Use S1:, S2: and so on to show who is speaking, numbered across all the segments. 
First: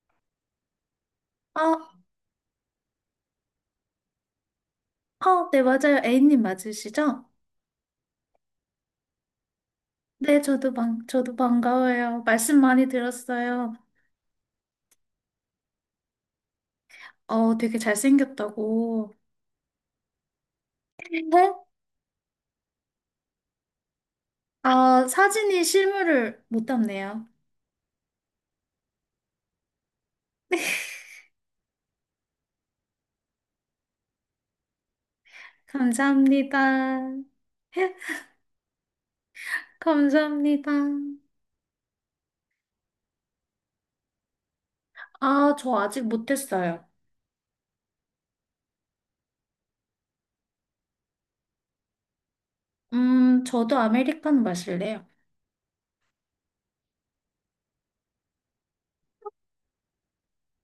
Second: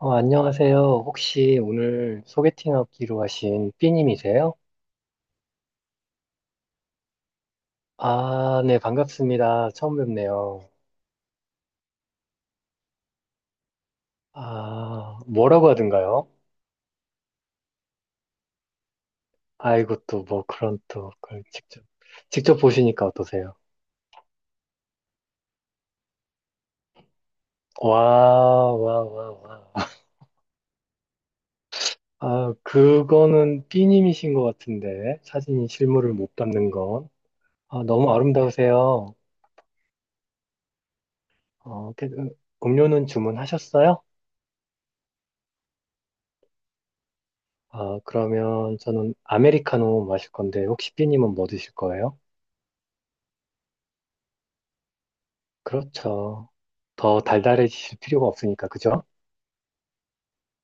S1: 안녕하세요. 혹시
S2: 아,
S1: 오늘 소개팅하기로 하신 삐님이세요?
S2: 아, 네, 맞아요. A님 맞으시죠?
S1: 아, 네, 반갑습니다. 처음
S2: 네,
S1: 뵙네요.
S2: 저도 반가워요. 말씀 많이 들었어요.
S1: 아, 뭐라고 하던가요?
S2: 되게 잘생겼다고.
S1: 아이고, 또 뭐 그런 또 그걸
S2: 네?
S1: 직접, 직접 보시니까 어떠세요?
S2: 아, 사진이 실물을 못 담네요.
S1: 와, 와, 와, 와. 아, 그거는 삐님이신 것 같은데, 사진이 실물을 못 담는 건.
S2: 감사합니다.
S1: 아, 너무 아름다우세요.
S2: 감사합니다.
S1: 어, 그, 음료는 주문하셨어요?
S2: 아, 저 아직 못했어요.
S1: 아, 그러면 저는 아메리카노 마실 건데, 혹시 삐님은 뭐 드실 거예요?
S2: 저도 아메리카노 마실래요.
S1: 그렇죠. 더 달달해지실 필요가 없으니까, 그죠?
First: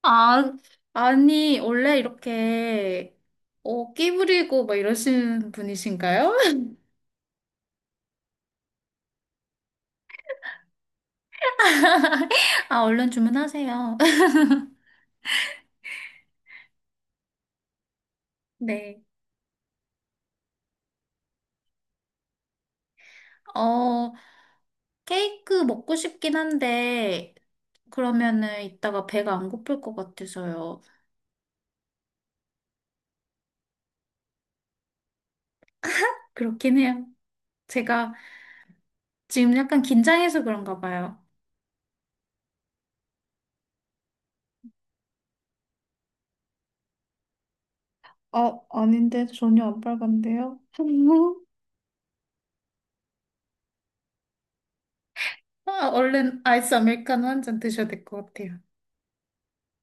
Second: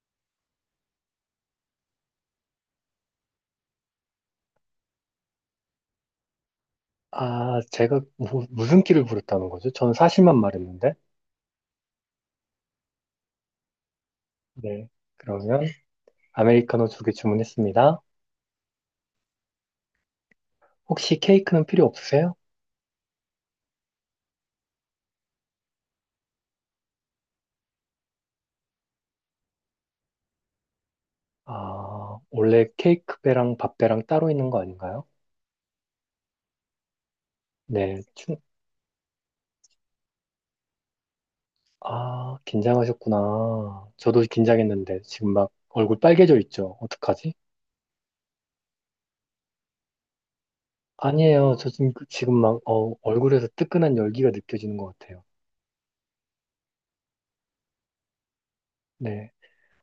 S2: 아, 아니, 원래 이렇게, 끼 부리고 막 이러시는 분이신가요?
S1: 아, 제가 무슨 끼를 부렸다는 거죠? 저는 사실만 말했는데.
S2: 아, 얼른 주문하세요.
S1: 네. 그러면 아메리카노 두 개 주문했습니다.
S2: 네.
S1: 혹시 케이크는 필요 없으세요?
S2: 어, 케이크 먹고 싶긴 한데, 그러면은 이따가 배가 안 고플 것 같아서요.
S1: 아, 원래 케이크 배랑 밥 배랑 따로 있는 거 아닌가요?
S2: 그렇긴 해요.
S1: 네.
S2: 제가 지금 약간 긴장해서 그런가 봐요.
S1: 아, 긴장하셨구나. 저도 긴장했는데, 지금 막 얼굴 빨개져 있죠? 어떡하지?
S2: 아, 아닌데 전혀 안 빨간데요?
S1: 아니에요. 저 지금, 지금 막, 어, 얼굴에서 뜨끈한 열기가 느껴지는 것 같아요.
S2: 아, 얼른 아이스 아메리카노 한 잔 드셔야 될 것 같아요.
S1: 네.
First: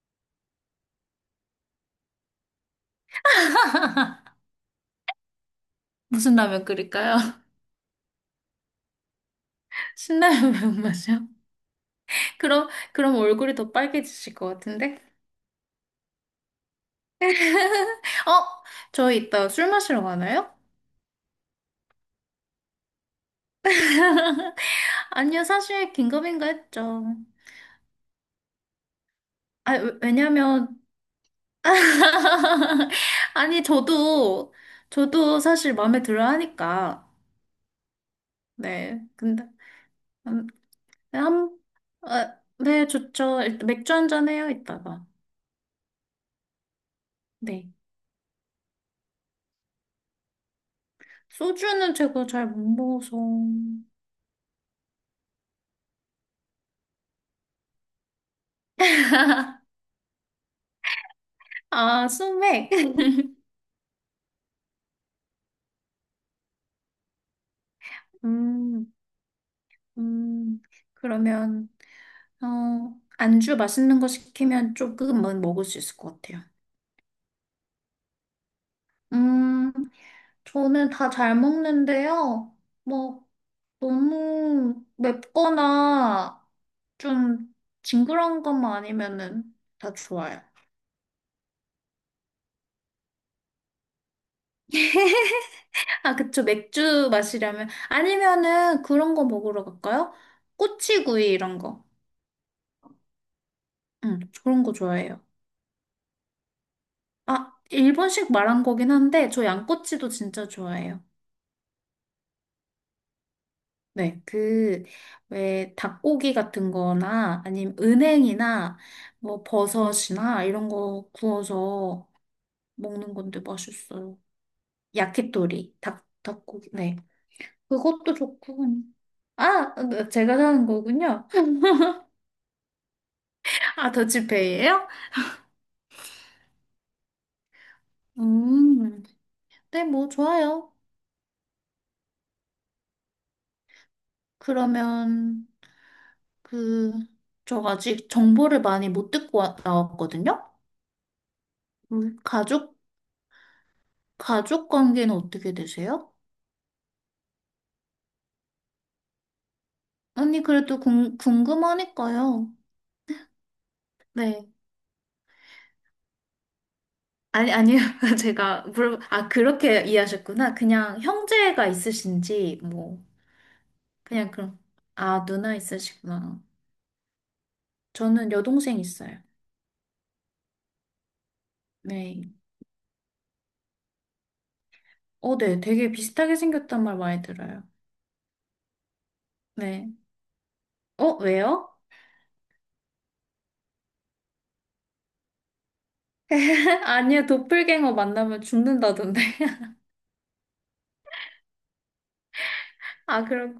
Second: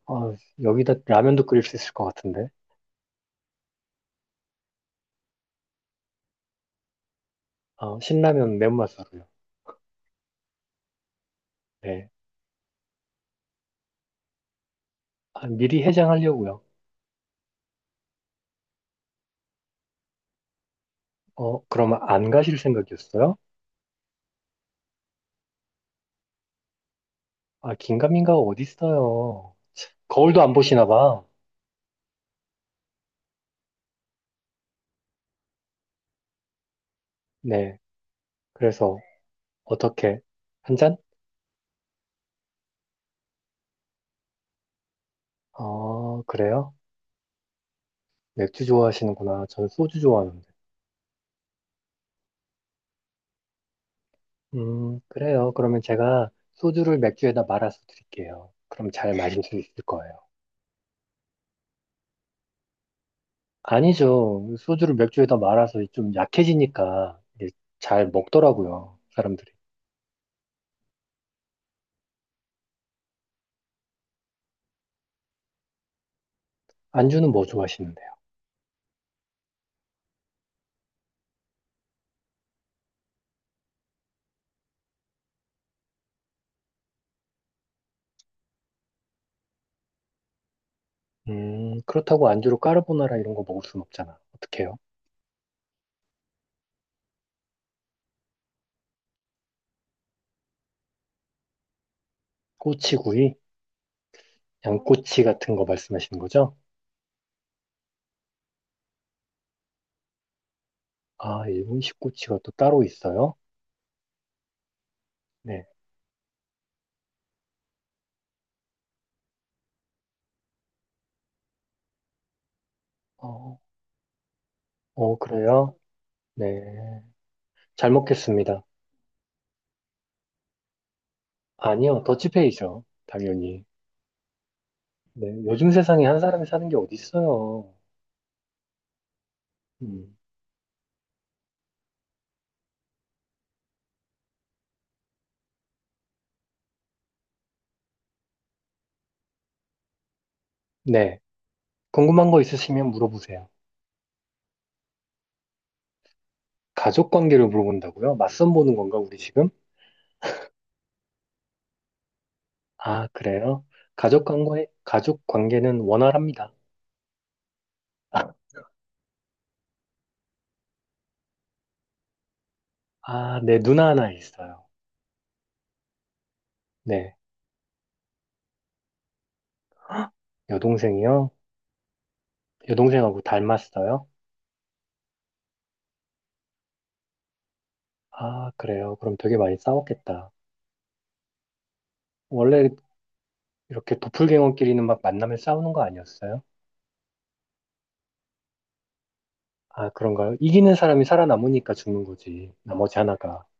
S1: 어, 여기다 라면도 끓일 수 있을 것 같은데.
S2: 무슨 라면 끓일까요?
S1: 어, 신라면 맨맛으로요.
S2: 신라면 매운맛이요?
S1: 네.
S2: 그럼 얼굴이 더 빨개지실 것 같은데?
S1: 아, 미리 해장하려고요.
S2: 어? 저희 이따 술 마시러 가나요?
S1: 어, 그러면 안 가실 생각이었어요?
S2: 아니요, 사실 긴급인가 했죠.
S1: 아, 긴가민가가 어디 있어요.
S2: 아,
S1: 거울도 안
S2: 왜냐면,
S1: 보시나 봐.
S2: 아니, 저도 사실 마음에 들어 하니까.
S1: 네. 그래서,
S2: 네. 근데,
S1: 어떻게?
S2: 음,
S1: 한 잔?
S2: 한, 아, 네, 좋죠. 일단 맥주 한잔 해요, 이따가.
S1: 어, 그래요?
S2: 네.
S1: 맥주 좋아하시는구나. 저는 소주 좋아하는데.
S2: 소주는 제가 잘 못 먹어서.
S1: 그래요. 그러면 제가 소주를 맥주에다 말아서 드릴게요. 그럼 잘 마실 수 있을 거예요.
S2: 아, 소맥.
S1: 아니죠. 소주를 맥주에다 말아서 좀 약해지니까 이게 잘
S2: 음,
S1: 먹더라고요, 사람들이.
S2: 음, 그러면, 안주 맛있는 거 시키면 조금은 먹을 수 있을 것 같아요.
S1: 안주는 뭐 좋아하시는데요?
S2: 음. 저는 다 잘 먹는데요. 뭐, 너무 맵거나 좀 징그러운 것만 아니면은 다 좋아요.
S1: 그렇다고 안주로 까르보나라 이런 거 먹을 순 없잖아. 어떡해요?
S2: 아, 그쵸. 맥주 마시려면. 아니면은 그런 거 먹으러 갈까요? 꼬치구이 이런 거.
S1: 꼬치구이?
S2: 응, 그런 거 좋아해요.
S1: 양꼬치 같은 거 말씀하시는 거죠?
S2: 아, 일본식 말한 거긴 한데, 저 양꼬치도 진짜 좋아해요.
S1: 아, 일본식 꼬치가 또 따로 있어요?
S2: 네, 그,
S1: 네.
S2: 왜, 닭고기 같은 거나, 아니면 은행이나, 뭐, 버섯이나, 이런 거 구워서 먹는 건데
S1: 어,
S2: 맛있어요.
S1: 어, 그래요?
S2: 야키토리, 닭,
S1: 네.
S2: 닭고기, 네.
S1: 잘
S2: 그것도
S1: 먹겠습니다.
S2: 좋고. 아, 네, 제가 사는 거군요.
S1: 아니요, 더치페이죠. 당연히.
S2: 아, 더치페이예요?
S1: 네. 요즘 세상에 한 사람이 사는 게 어디 있어요?
S2: 음, 네, 뭐,
S1: 음.
S2: 좋아요. 그러면, 그, 저 아직 정보를 많이 못 듣고 나왔거든요?
S1: 네.
S2: 음,
S1: 궁금한 거
S2: 가족,
S1: 있으시면 물어보세요.
S2: 가족 관계는 어떻게 되세요?
S1: 가족 관계를 물어본다고요? 맞선 보는 건가, 우리 지금?
S2: 언니, 그래도 궁금하니까요.
S1: 아, 그래요?
S2: 네.
S1: 가족 관계는 원활합니다.
S2: 아니, 아니요. 아, 그렇게 이해하셨구나. 그냥 형제가 있으신지, 뭐,
S1: 아, 네, 누나 하나
S2: 그냥 그럼.
S1: 있어요.
S2: 아, 누나 있으시구나.
S1: 네,
S2: 저는 여동생 있어요.
S1: 여동생이요?
S2: 네.
S1: 여동생하고 닮았어요?
S2: 어, 네. 되게 비슷하게 생겼단 말 많이 들어요.
S1: 아, 그래요? 그럼 되게 많이
S2: 네.
S1: 싸웠겠다.
S2: 어, 왜요?
S1: 원래 이렇게 도플갱어끼리는 막 만나면 싸우는 거 아니었어요?
S2: 아니요. 도플갱어 만나면 죽는다던데.
S1: 아, 그런가요? 이기는 사람이 살아남으니까 죽는 거지. 나머지
S2: 아,
S1: 하나가.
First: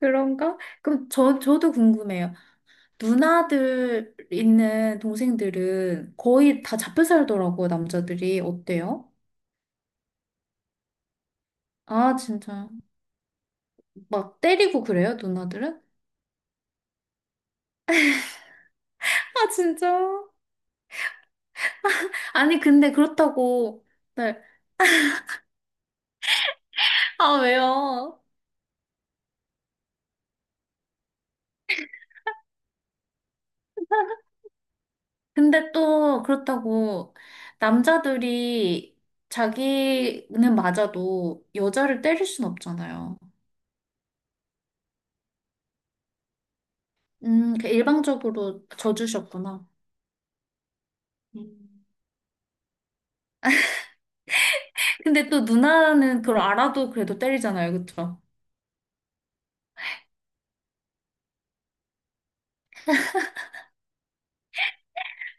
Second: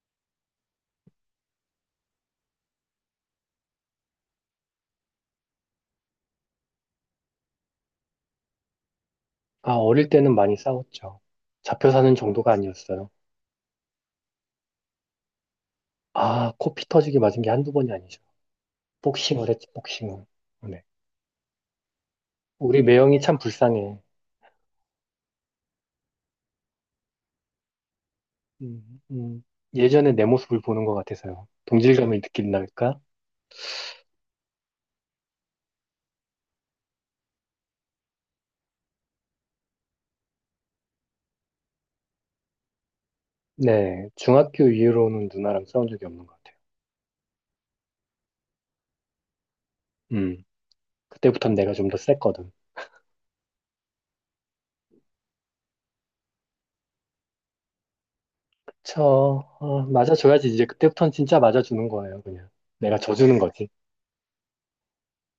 S2: 그런가? 그럼 저도 궁금해요. 누나들 있는 동생들은 거의 다 잡혀 살더라고요, 남자들이. 어때요?
S1: 아, 어릴 때는 많이 싸웠죠. 잡혀 사는
S2: 아,
S1: 정도가
S2: 진짜.
S1: 아니었어요.
S2: 막 때리고 그래요, 누나들은?
S1: 아, 코피 터지게 맞은 게 한두 번이 아니죠. 복싱을
S2: 아,
S1: 했지,
S2: 진짜.
S1: 복싱을. 네.
S2: 아니,
S1: 우리
S2: 근데
S1: 매형이 참
S2: 그렇다고.
S1: 불쌍해.
S2: 네. 아, 왜요?
S1: 음, 음. 예전에 내 모습을 보는 것 같아서요. 동질감을 느낀달까?
S2: 근데 또 그렇다고 남자들이 자기는 맞아도 여자를 때릴 순 없잖아요.
S1: 네, 중학교 이후로는 누나랑 싸운 적이 없는 것 같아요.
S2: 그 일방적으로 져주셨구나.
S1: 음, 그때부터는 내가
S2: 음.
S1: 좀 더 셌거든.
S2: 근데 또 누나는 그걸 알아도 그래도 때리잖아요, 그쵸?
S1: 저, 맞아줘야지. 이제 그때부터는 진짜 맞아주는 거예요, 그냥. 내가 져주는 거지.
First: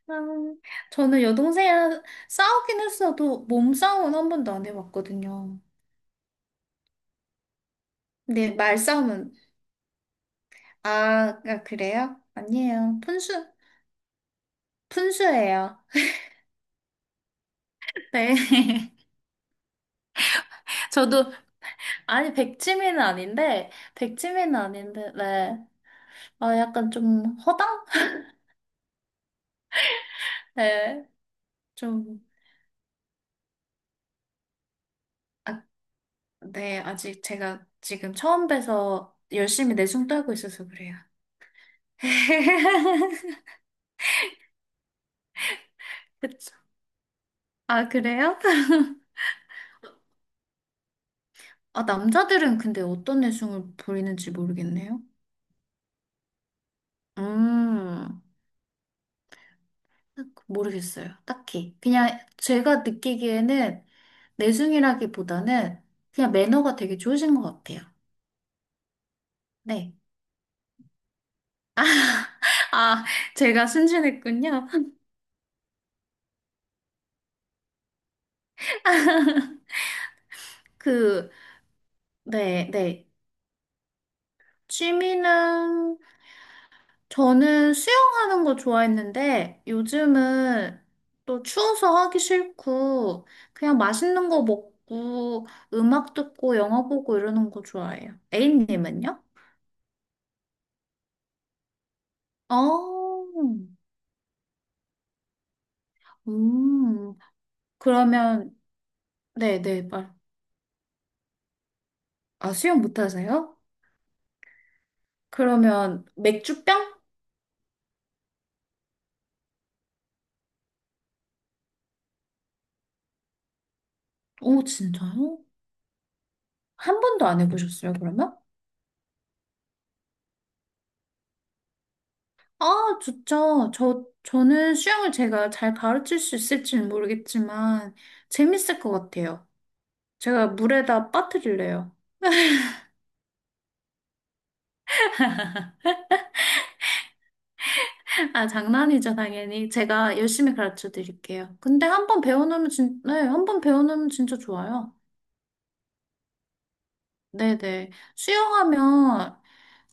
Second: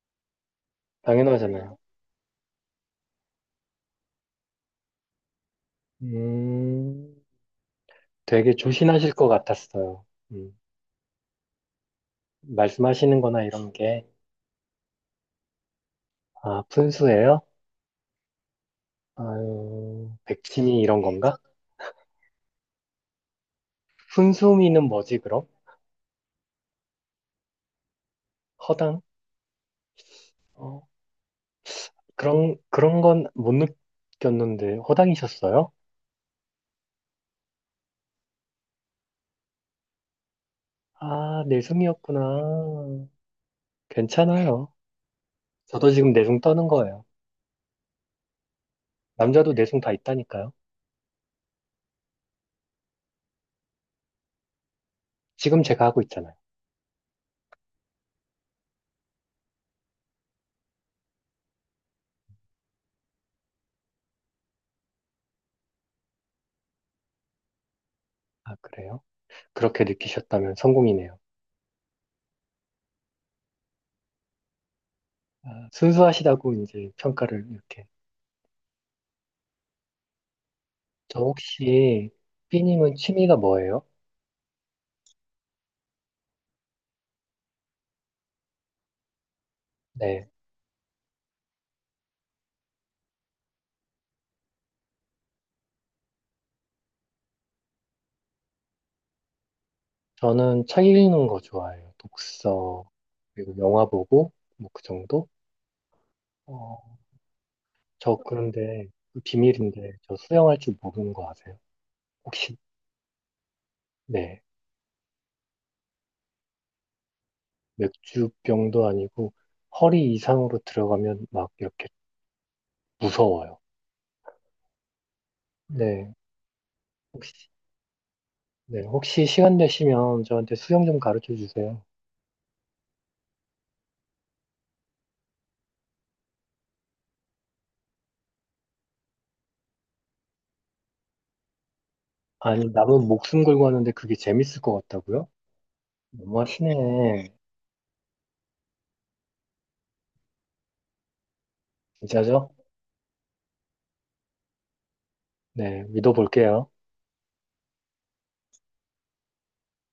S2: 음, 저는
S1: 당연하잖아요.
S2: 여동생이랑 싸우긴 했어도 몸싸움은 한 번도 안 해봤거든요.
S1: 음,
S2: 근데
S1: 되게 조신하실 것
S2: 말싸움은,
S1: 같았어요. 음,
S2: 아, 아, 그래요? 아니에요.
S1: 말씀하시는 거나
S2: 푼수,
S1: 이런 게,
S2: 푼수예요.
S1: 아, 푼수예요?
S2: 네.
S1: 아유, 백치미 이런
S2: 저도,
S1: 건가?
S2: 아니, 백치미는 아닌데,
S1: 훈수
S2: 백치미는
S1: 미는
S2: 아닌데,
S1: 뭐지, 그럼?
S2: 네. 아, 약간 좀 허당?
S1: 허당? 어,
S2: 네. 좀,
S1: 그런, 그런 건 못 느꼈는데,
S2: 아,
S1: 허당이셨어요?
S2: 네. 아직 제가 지금 처음 봬서 열심히 내숭 떨고 있어서 그래요.
S1: 아, 내숭이었구나. 괜찮아요. 저도 지금 내숭
S2: 그쵸.
S1: 떠는 거예요.
S2: 아, 그래요?
S1: 남자도 내숭 다 있다니까요.
S2: 아, 남자들은 근데 어떤 내숭을 부리는지 모르겠네요.
S1: 지금 제가 하고 있잖아요.
S2: 음, 모르겠어요. 딱히. 그냥 제가 느끼기에는 내숭이라기보다는 그냥 매너가 되게 좋으신 것 같아요.
S1: 아, 그래요? 그렇게
S2: 네.
S1: 느끼셨다면 성공이네요.
S2: 아, 제가 순진했군요.
S1: 아, 순수하시다고 이제 평가를 이렇게. 저
S2: 그,
S1: 혹시,
S2: 네,
S1: 삐님은
S2: 네.
S1: 취미가 뭐예요?
S2: 취미는 저는 수영하는 거 좋아했는데
S1: 네.
S2: 요즘은 또 추워서 하기 싫고 그냥 맛있는 거 먹고 음악 듣고 영화 보고 이러는 거 좋아해요. A님은요?
S1: 저는 책 읽는 거 좋아해요.
S2: 어,
S1: 독서, 그리고 영화 보고, 뭐 그 정도? 어,
S2: 음,
S1: 저
S2: 그러면
S1: 그런데 그
S2: 네네
S1: 비밀인데
S2: 말.
S1: 저 수영할 줄 모르는 거 아세요?
S2: 아
S1: 혹시
S2: 수영 못하세요?
S1: 네
S2: 그러면 맥주병?
S1: 맥주병도 아니고 허리 이상으로 들어가면 막 이렇게 무서워요.
S2: 오 진짜요?
S1: 네
S2: 한 번도 안
S1: 혹시
S2: 해보셨어요 그러면?
S1: 네 혹시 시간 되시면 저한테 수영 좀 가르쳐 주세요.
S2: 아, 좋죠. 저는 수영을 제가 잘 가르칠 수 있을지는 모르겠지만, 재밌을 것 같아요. 제가 물에다 빠뜨릴래요.
S1: 아니 남은 목숨 걸고 하는데 그게 재밌을 것 같다고요? 너무하시네.
S2: 아, 장난이죠, 당연히. 제가 열심히 가르쳐 드릴게요. 근데 한 번
S1: 진짜죠?
S2: 배워놓으면 네, 한 번 배워놓으면 진짜 좋아요.
S1: 네 믿어볼게요.
S2: 네네. 수영하면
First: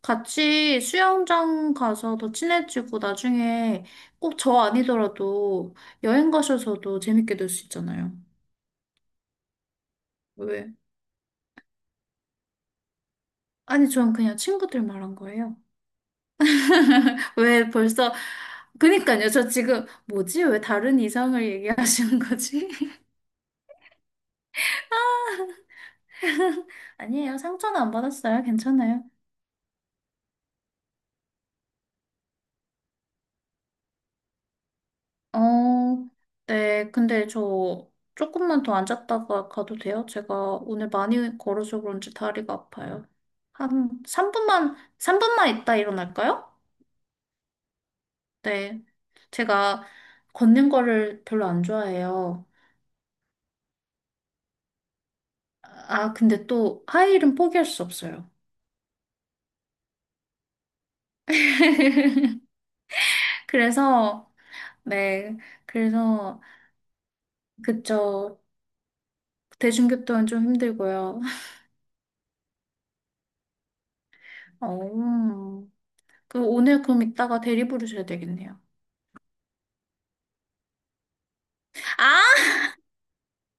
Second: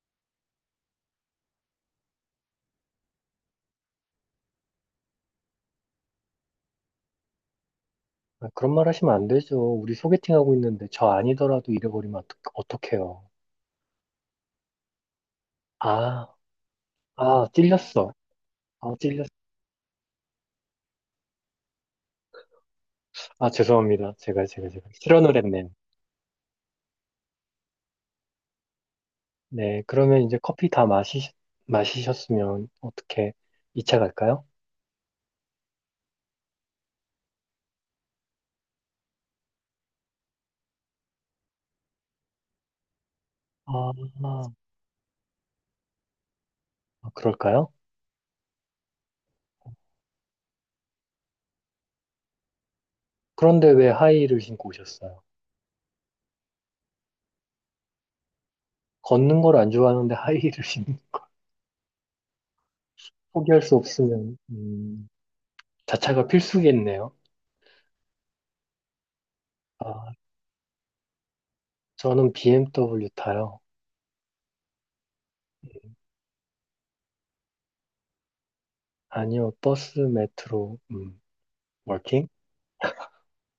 S2: 같이 수영장 가서 더 친해지고 나중에 꼭 저 아니더라도 여행 가셔서도 재밌게 놀 수 있잖아요.
S1: 아, 그런 말 하시면 안 되죠. 우리 소개팅 하고
S2: 왜?
S1: 있는데 저 아니더라도 잃어버리면 어떡해요?
S2: 아니, 전 그냥 친구들 말한 거예요.
S1: 아, 아,
S2: 왜
S1: 찔렸어.
S2: 벌써,
S1: 아, 찔렸어.
S2: 그니까요. 저 지금, 뭐지? 왜 다른 이성을 얘기하시는 거지?
S1: 아, 죄송합니다. 제가. 실언을 했네요.
S2: 아니에요. 상처는 안 받았어요. 괜찮아요.
S1: 네, 그러면 이제 마시셨으면 어떻게 2차 갈까요?
S2: 어, 네. 근데 저 조금만 더 앉았다가 가도 돼요? 제가 오늘 많이 걸어서 그런지 다리가 아파요.
S1: 아,
S2: 한 3분만, 3분만 있다 일어날까요?
S1: 아, 그럴까요?
S2: 네. 제가 걷는 거를 별로 안 좋아해요.
S1: 그런데 왜 하이힐을 신고 오셨어요?
S2: 아, 근데 또 하이힐은 포기할 수 없어요.
S1: 걷는 걸 안 좋아하는데 하이힐을 신고 포기할 수
S2: 그래서,
S1: 없으면,
S2: 네.
S1: 자차가
S2: 그래서
S1: 필수겠네요.
S2: 그쵸.
S1: 아,
S2: 대중교통은 좀 힘들고요.
S1: 저는 BMW 타요.
S2: 어. 그 오늘 그럼 이따가 대리 부르셔야 되겠네요.
S1: 아니요, 버스, 메트로, 워킹?
S2: 아,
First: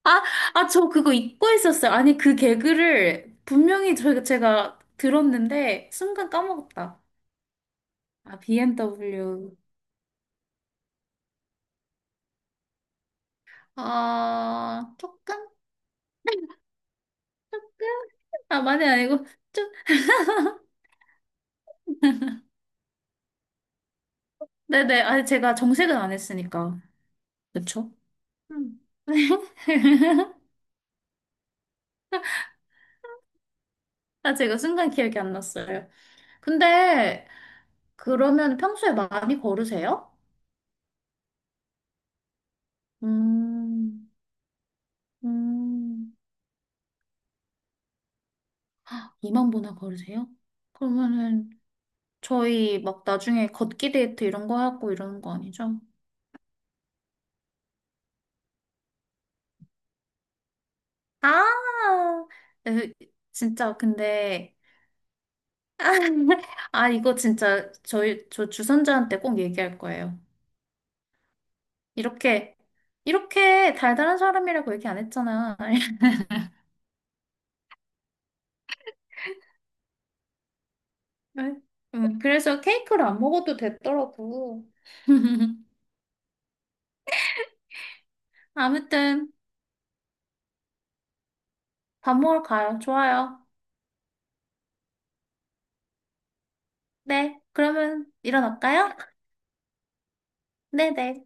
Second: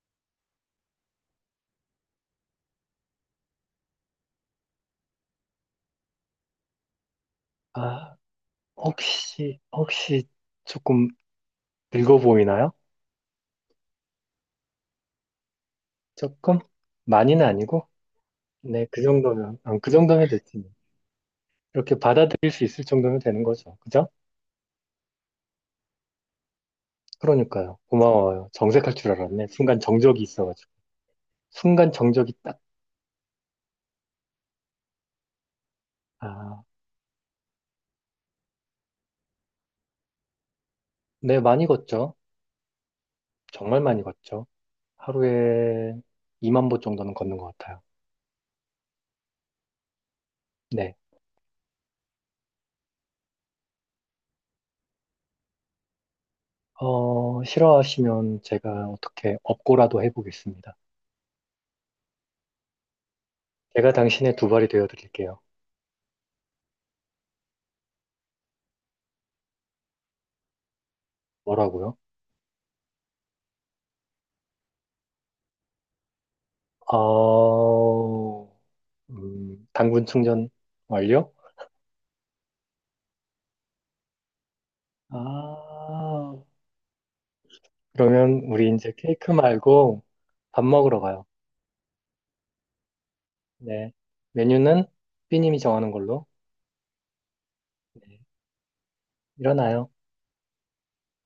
S2: 아, 아, 저 그거 잊고 있었어요. 아니, 그 개그를 분명히 제가 들었는데 순간 까먹었다.
S1: 아,
S2: 아, BMW.
S1: 혹시 조금 늙어 보이나요?
S2: 아, 조금?
S1: 조금? 많이는 아니고?
S2: 아, 많이
S1: 네,
S2: 아니고 좀.
S1: 아, 그 정도면 됐지. 뭐. 이렇게 받아들일 수 있을 정도면 되는 거죠. 그죠?
S2: 네네. 아니, 제가 정색은 안 했으니까.
S1: 그러니까요.
S2: 그쵸?
S1: 고마워요.
S2: 음.
S1: 정색할 줄 알았네. 순간 정적이 있어가지고. 순간 정적이 딱,
S2: 아, 제가 순간 기억이 안 났어요.
S1: 아,
S2: 근데 그러면 평소에 많이 걸으세요?
S1: 네, 많이 걷죠. 정말 많이
S2: 음,
S1: 걷죠. 하루에
S2: 음,
S1: 2만 보 정도는 걷는 것 같아요.
S2: 2만 보나 걸으세요?
S1: 네.
S2: 그러면은 저희 막 나중에 걷기 데이트 이런 거 하고 이러는 거 아니죠?
S1: 어, 싫어하시면 제가 어떻게 업고라도 해보겠습니다.
S2: 아, 으, 진짜
S1: 제가 당신의 두
S2: 근데
S1: 발이 되어 드릴게요.
S2: 아 이거 진짜 저희 저 주선자한테 꼭 얘기할 거예요.
S1: 뭐라고요?
S2: 이렇게 이렇게 달달한 사람이라고 얘기 안 했잖아.
S1: 어, 당분 충전 완료?
S2: 네. 그래서 케이크를 안 먹어도 됐더라고.
S1: 아, 그러면 우리 이제
S2: 아무튼
S1: 케이크 말고 밥 먹으러 가요.
S2: 밥 먹으러 가요. 좋아요.
S1: 네. 메뉴는 삐님이 정하는 걸로.
S2: 네, 그러면
S1: 네.
S2: 일어날까요?
S1: 일어나요.
S2: 네네.